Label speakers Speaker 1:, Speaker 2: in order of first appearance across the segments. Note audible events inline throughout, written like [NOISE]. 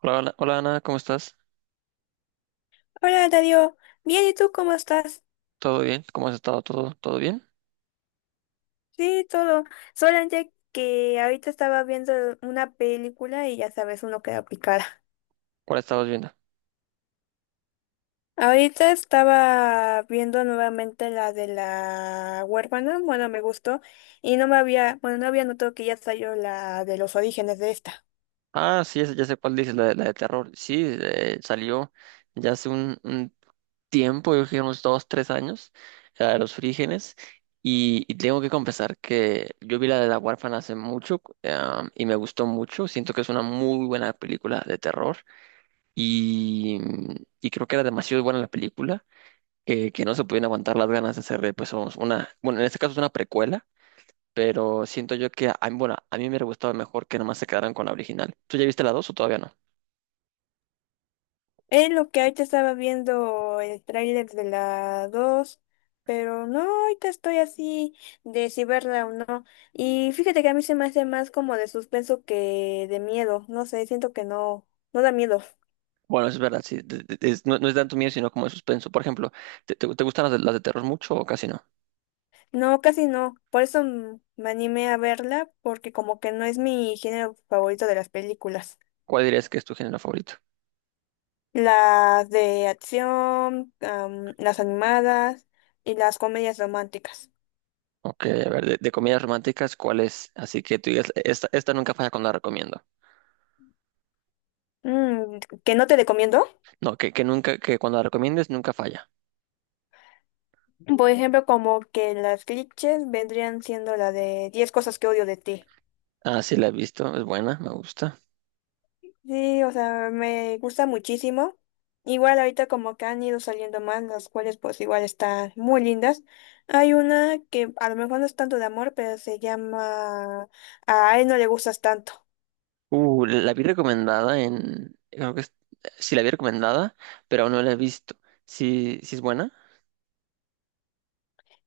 Speaker 1: Hola, hola, hola, Ana, ¿cómo estás?
Speaker 2: Hola, Darío. Bien, ¿y tú cómo estás?
Speaker 1: ¿Todo bien? ¿Cómo has estado? ¿Todo bien?
Speaker 2: Sí, todo. Solamente que ahorita estaba viendo una película y ya sabes, uno queda picada.
Speaker 1: ¿Cuál estabas viendo?
Speaker 2: Ahorita estaba viendo nuevamente la de la huérfana, bueno, me gustó, y no me había, bueno, no había notado que ya salió la de los orígenes de esta.
Speaker 1: Ah, sí, ya sé cuál dices, la de terror. Sí, salió ya hace un tiempo, yo creo que unos dos, tres años, la de los frígenes. Y tengo que confesar que yo vi la de La Huérfana hace mucho, y me gustó mucho. Siento que es una muy buena película de terror y, y creo que era demasiado buena la película. Que no se podían aguantar las ganas de hacerle, pues, una, bueno, en este caso es una precuela, pero siento yo que, bueno, a mí me hubiera gustado mejor que nomás se quedaran con la original. ¿Tú ya viste la dos o todavía no?
Speaker 2: Es lo que ahorita estaba viendo el tráiler de la 2, pero no, ahorita estoy así de si verla o no. Y fíjate que a mí se me hace más como de suspenso que de miedo. No sé, siento que no, no da miedo.
Speaker 1: Bueno, es verdad, sí, no, no es tanto miedo, sino como de suspenso. Por ejemplo, ¿te, te gustan las de terror mucho o casi no?
Speaker 2: No, casi no. Por eso me animé a verla, porque como que no es mi género favorito de las películas.
Speaker 1: ¿Cuál dirías que es tu género favorito?
Speaker 2: Las de acción, las animadas y las comedias románticas.
Speaker 1: Ok, a ver, de comedias románticas, ¿cuál es? Así que tú digas, esta nunca falla cuando la recomiendo.
Speaker 2: Mm, ¿que no te recomiendo?
Speaker 1: No, que nunca, que cuando la recomiendes nunca falla.
Speaker 2: Por ejemplo, como que las clichés vendrían siendo la de 10 cosas que odio de ti.
Speaker 1: Ah, sí, la he visto, es buena, me gusta.
Speaker 2: Sí, o sea, me gusta muchísimo. Igual ahorita como que han ido saliendo más, las cuales pues igual están muy lindas. Hay una que a lo mejor no es tanto de amor, pero se llama A él no le gustas tanto.
Speaker 1: La vi recomendada en, creo que sí la vi recomendada, pero aún no la he visto. Sí, sí es buena.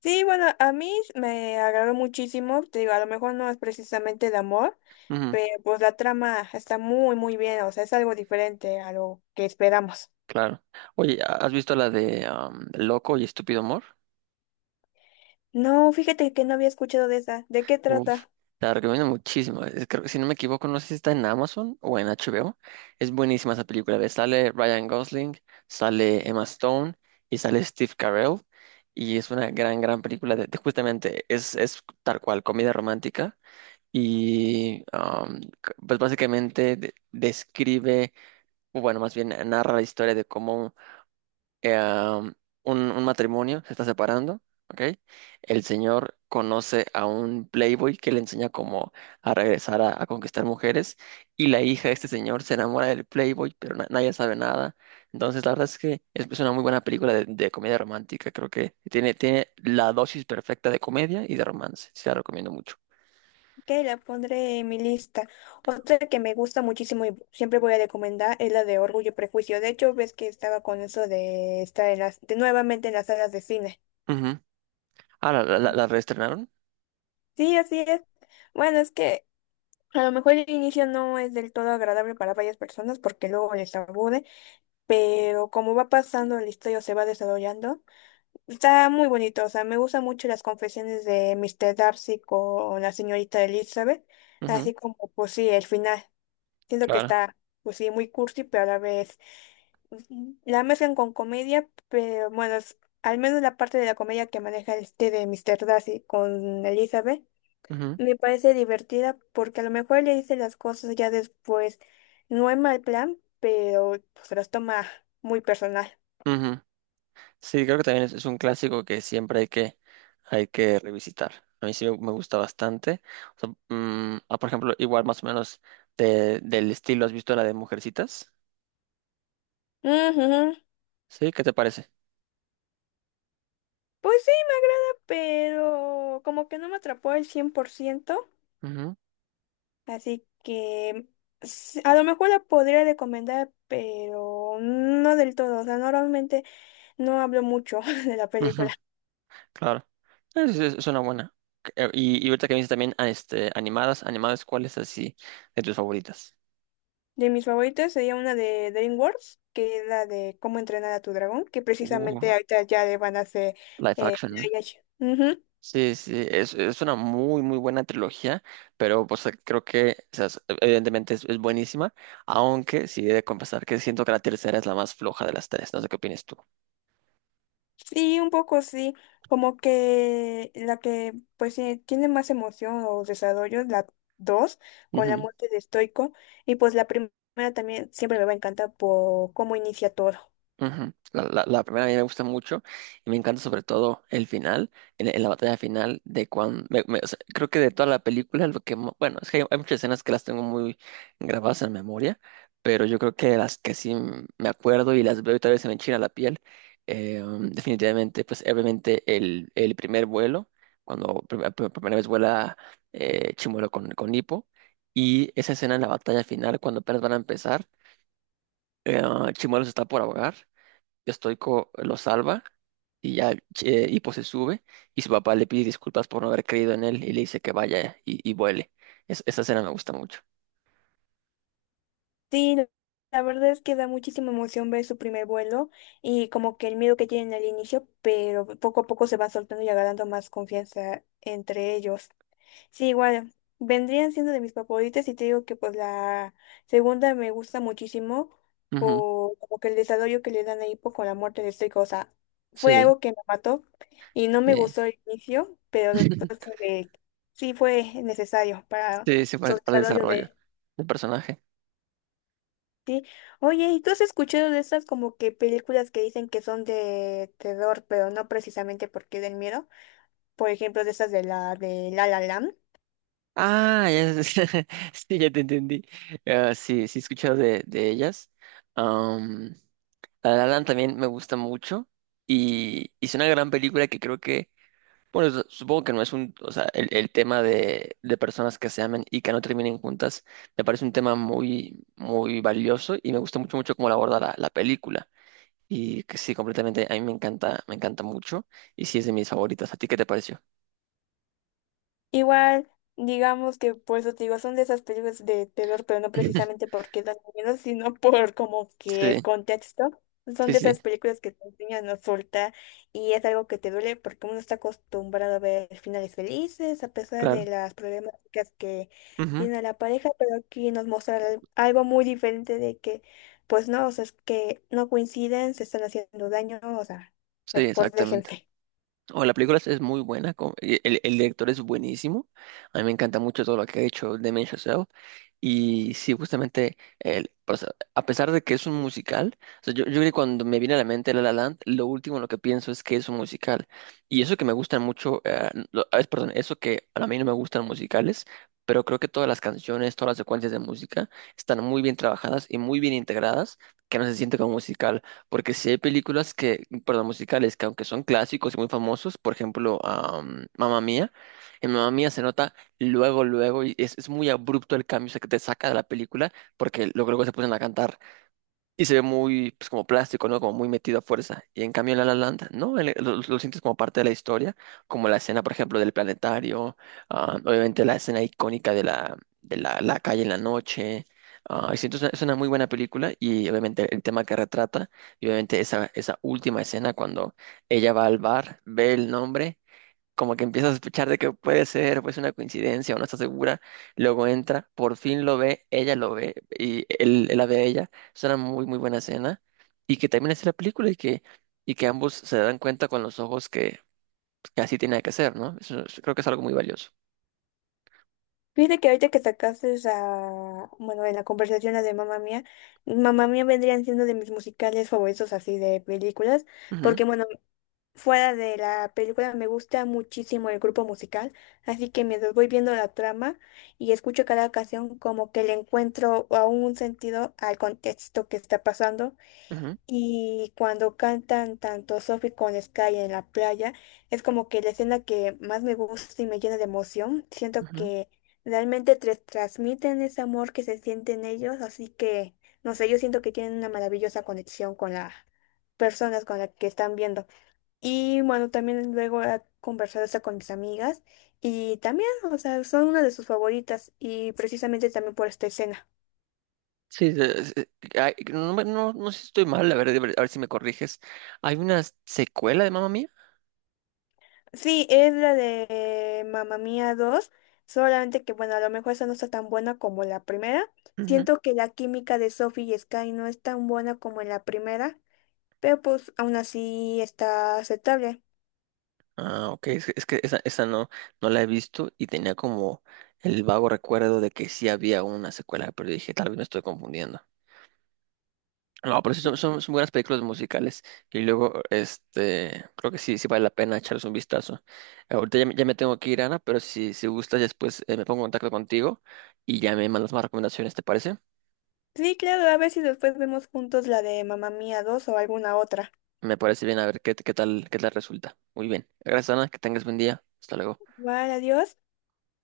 Speaker 2: Sí, bueno, a mí me agradó muchísimo. Te digo, a lo mejor no es precisamente de amor,
Speaker 1: Ujú.
Speaker 2: pero pues la trama está muy, muy bien. O sea, es algo diferente a lo que esperamos.
Speaker 1: Claro. Oye, ¿has visto la de Loco y Estúpido Amor?
Speaker 2: No, fíjate que no había escuchado de esa. ¿De qué
Speaker 1: Uf,
Speaker 2: trata?
Speaker 1: te la recomiendo muchísimo. Creo que si no me equivoco, no sé si está en Amazon o en HBO. Es buenísima esa película. Ve, Sale Ryan Gosling, sale Emma Stone y sale Steve Carell. Y es una gran, gran película de justamente, es tal cual, comedia romántica. Y pues básicamente describe, o bueno, más bien narra la historia de cómo eh, um, un matrimonio se está separando, ¿ok? El señor conoce a un playboy que le enseña cómo a regresar a conquistar mujeres y la hija de este señor se enamora del playboy, pero nadie sabe nada. Entonces, la verdad es que es una muy buena película de comedia romántica. Creo que tiene, tiene la dosis perfecta de comedia y de romance. Sí, la recomiendo mucho.
Speaker 2: Ok, la pondré en mi lista. Otra que me gusta muchísimo y siempre voy a recomendar es la de Orgullo y Prejuicio. De hecho, ves que estaba con eso de estar en las, de nuevamente en las salas de cine.
Speaker 1: Ujú. Ah, ¿la, la, la reestrenaron?
Speaker 2: Sí, así es. Bueno, es que a lo mejor el inicio no es del todo agradable para varias personas porque luego les aburre, pero como va pasando la historia o se va desarrollando. Está muy bonito, o sea, me gustan mucho las confesiones de Mr. Darcy con la señorita Elizabeth,
Speaker 1: Ujú.
Speaker 2: así como, pues sí, el final. Siento que
Speaker 1: Claro.
Speaker 2: está, pues sí, muy cursi, pero a la vez la mezclan con comedia, pero bueno, es al menos la parte de la comedia que maneja este de Mr. Darcy con Elizabeth
Speaker 1: Ujú,
Speaker 2: me parece divertida porque a lo mejor le dice las cosas ya después, no es mal plan, pero pues se las toma muy personal.
Speaker 1: ujú. Sí, creo que también es un clásico que siempre hay que revisitar. A mí sí me gusta bastante. O sea, por ejemplo, igual más o menos del estilo, ¿has visto la de Mujercitas?
Speaker 2: Ujú.
Speaker 1: ¿Sí? ¿Qué te parece?
Speaker 2: Pues sí, me agrada, pero como que no me atrapó al 100%,
Speaker 1: Ujú,
Speaker 2: así que s- a lo mejor la podría recomendar, pero no del todo, o sea, normalmente no hablo mucho [LAUGHS] de la
Speaker 1: ujú,
Speaker 2: película.
Speaker 1: claro. Es una buena. Y ahorita que me dices también animadas, animadas, ¿cuál es así de tus favoritas?
Speaker 2: De mis favoritas sería una de DreamWorks, que es la de Cómo entrenar a tu dragón, que
Speaker 1: Uh,
Speaker 2: precisamente ahorita ya le van a hacer
Speaker 1: live
Speaker 2: eh,
Speaker 1: action.
Speaker 2: live action. Ujú.
Speaker 1: Sí, sí, es una muy, muy buena trilogía, pero pues creo que, o sea, evidentemente es buenísima, aunque sí he de confesar que siento que la tercera es la más floja de las tres, no sé qué opinas tú.
Speaker 2: Sí, un poco sí, como que la que pues sí, tiene más emoción o desarrollo, la 2 con la muerte de Stoico, y pues la primera también siempre me va a encantar por cómo inicia todo.
Speaker 1: Ujú. La primera a mí me gusta mucho y me encanta sobre todo el final, en la batalla final de cuando, o sea, creo que de toda la película, lo que, bueno, es que hay muchas escenas que las tengo muy grabadas en memoria, pero yo creo que las que sí me acuerdo y las veo y tal vez se me enchina la piel, definitivamente, pues obviamente el primer vuelo, cuando por primera vez vuela Chimuelo con Hippo, y esa escena en la batalla final, cuando apenas van a empezar, eh, Chimuelo se está por ahogar, Stoico lo salva y ya, Hipo se sube y su papá le pide disculpas por no haber creído en él y le dice que vaya y vuele. Esa escena me gusta mucho.
Speaker 2: Sí, la verdad es que da muchísima emoción ver su primer vuelo y como que el miedo que tienen al inicio, pero poco a poco se van soltando y agarrando más confianza entre ellos. Sí, igual, vendrían siendo de mis favoritas y te digo que pues la segunda me gusta muchísimo
Speaker 1: Ujú.
Speaker 2: por como que el desarrollo que le dan a Hippo con la muerte de Estrico, o sea, fue
Speaker 1: Sí,
Speaker 2: algo que me mató y no me
Speaker 1: sí.
Speaker 2: gustó al inicio, pero después
Speaker 1: [LAUGHS]
Speaker 2: fue de- sí fue necesario para
Speaker 1: Sí, sí,
Speaker 2: su
Speaker 1: para el
Speaker 2: desarrollo
Speaker 1: desarrollo
Speaker 2: de
Speaker 1: del personaje.
Speaker 2: sí. Oye, ¿y tú has escuchado de esas como que películas que dicen que son de terror, pero no precisamente porque den miedo? Por ejemplo, de esas de La La Land.
Speaker 1: Ah, ya, [LAUGHS] sí, ya te entendí. Ah, sí, sí, he escuchado de ellas. Am, La La Land también me gusta mucho y hizo una gran película que creo que bueno, supongo que no es un, o sea, el tema de personas que se amen y que no terminen juntas, me parece un tema muy, muy valioso y me gusta mucho, mucho cómo lo aborda la, la película. Y que sí, completamente, a mí me encanta mucho y sí es de mis favoritas. ¿A ti qué te pareció?
Speaker 2: Igual, digamos que por eso te digo, son de esas películas de terror, pero no precisamente
Speaker 1: [LAUGHS]
Speaker 2: porque dan miedo, sino por como que el
Speaker 1: Sí,
Speaker 2: contexto. Son
Speaker 1: sí,
Speaker 2: de
Speaker 1: sí,
Speaker 2: esas películas que te enseñan a soltar y es algo que te duele porque uno está acostumbrado a ver finales felices a pesar
Speaker 1: claro.
Speaker 2: de las problemáticas que
Speaker 1: Ujú.
Speaker 2: tiene la pareja, pero aquí nos muestra al- algo muy diferente de que, pues no, o sea, es que no coinciden, se están haciendo daño, o sea,
Speaker 1: Sí,
Speaker 2: mejor
Speaker 1: exactamente.
Speaker 2: déjense.
Speaker 1: O la película es muy buena, el director es buenísimo, a mí me encanta mucho todo lo que ha hecho Damien Chazelle y sí, justamente, el, o sea, a pesar de que es un musical, o sea, yo creo que cuando me viene a la mente La La Land, lo último en lo que pienso es que es un musical y eso que me gustan mucho, perdón, eso que a mí no me gustan musicales, pero creo que todas las canciones, todas las secuencias de música están muy bien trabajadas y muy bien integradas, que no se siente como musical. Porque sí hay películas que, perdón, musicales, que aunque son clásicos y muy famosos, por ejemplo, Mamma Mía, en Mamma Mía se nota luego, luego, y es muy abrupto el cambio, o sea, que te saca de la película, porque luego, luego se ponen a cantar. Y se ve muy, pues como plástico, ¿no? Como muy metido a fuerza. Y en cambio en La La Land, ¿no? Lo sientes como parte de la historia, como la escena, por ejemplo, del planetario, ah, obviamente la escena icónica de la, la calle en la noche. Ah, y siento, es una muy buena película y obviamente el tema que retrata, y obviamente esa, esa última escena cuando ella va al bar, ve el nombre, como que empieza a sospechar de que puede ser, pues una coincidencia o no está segura, luego entra, por fin lo ve, ella lo ve y él la ve a ella, es una muy muy buena escena y que termina así la película y que ambos se dan cuenta con los ojos que así tiene que ser, ¿no? Creo que es algo muy valioso.
Speaker 2: Fíjate que ahorita que sacaste a, bueno, en la conversación la de Mamá Mía, Mamá Mía vendrían siendo de mis musicales favoritos así de películas,
Speaker 1: Ujú,
Speaker 2: porque bueno, fuera de la película me gusta muchísimo el grupo musical, así que mientras voy viendo la trama y escucho cada canción como que le encuentro a un sentido al contexto que está pasando
Speaker 1: ujú,
Speaker 2: y cuando cantan tanto Sophie con Sky en la playa, es como que la escena que más me gusta y me llena de emoción. Siento
Speaker 1: ujú.
Speaker 2: que realmente te transmiten ese amor que se siente en ellos, así que, no sé, yo siento que tienen una maravillosa conexión con las personas con las que están viendo. Y bueno, también luego he conversado esto con mis amigas y también, o sea, son una de sus favoritas y precisamente también por esta escena.
Speaker 1: Sí, ay, no, no, no sé si estoy mal, a ver si me corriges. ¿Hay una secuela de Mamma Mía?
Speaker 2: Sí, es la de Mamma Mía dos. Solamente que bueno, a lo mejor esa no está tan buena como la primera. Siento que la química de Sophie y Sky no es tan buena como en la primera, pero pues aún así está aceptable.
Speaker 1: Ah, ok, es que esa no, no la he visto y tenía como el vago recuerdo de que sí había una secuela, pero dije, tal vez me estoy confundiendo. No, pero sí son, son, son buenas películas musicales y luego, este, creo que sí, sí vale la pena echarles un vistazo. Ahorita ya me tengo que ir, Ana, pero si, si gustas después, me pongo en contacto contigo y ya me mandas más recomendaciones, ¿te parece?
Speaker 2: Sí, claro, a ver si después vemos juntos la de Mamma Mía dos o alguna otra.
Speaker 1: Me parece bien, a ver qué, qué tal resulta. Muy bien. Gracias, Ana, que tengas buen día. Hasta luego.
Speaker 2: Igual, adiós.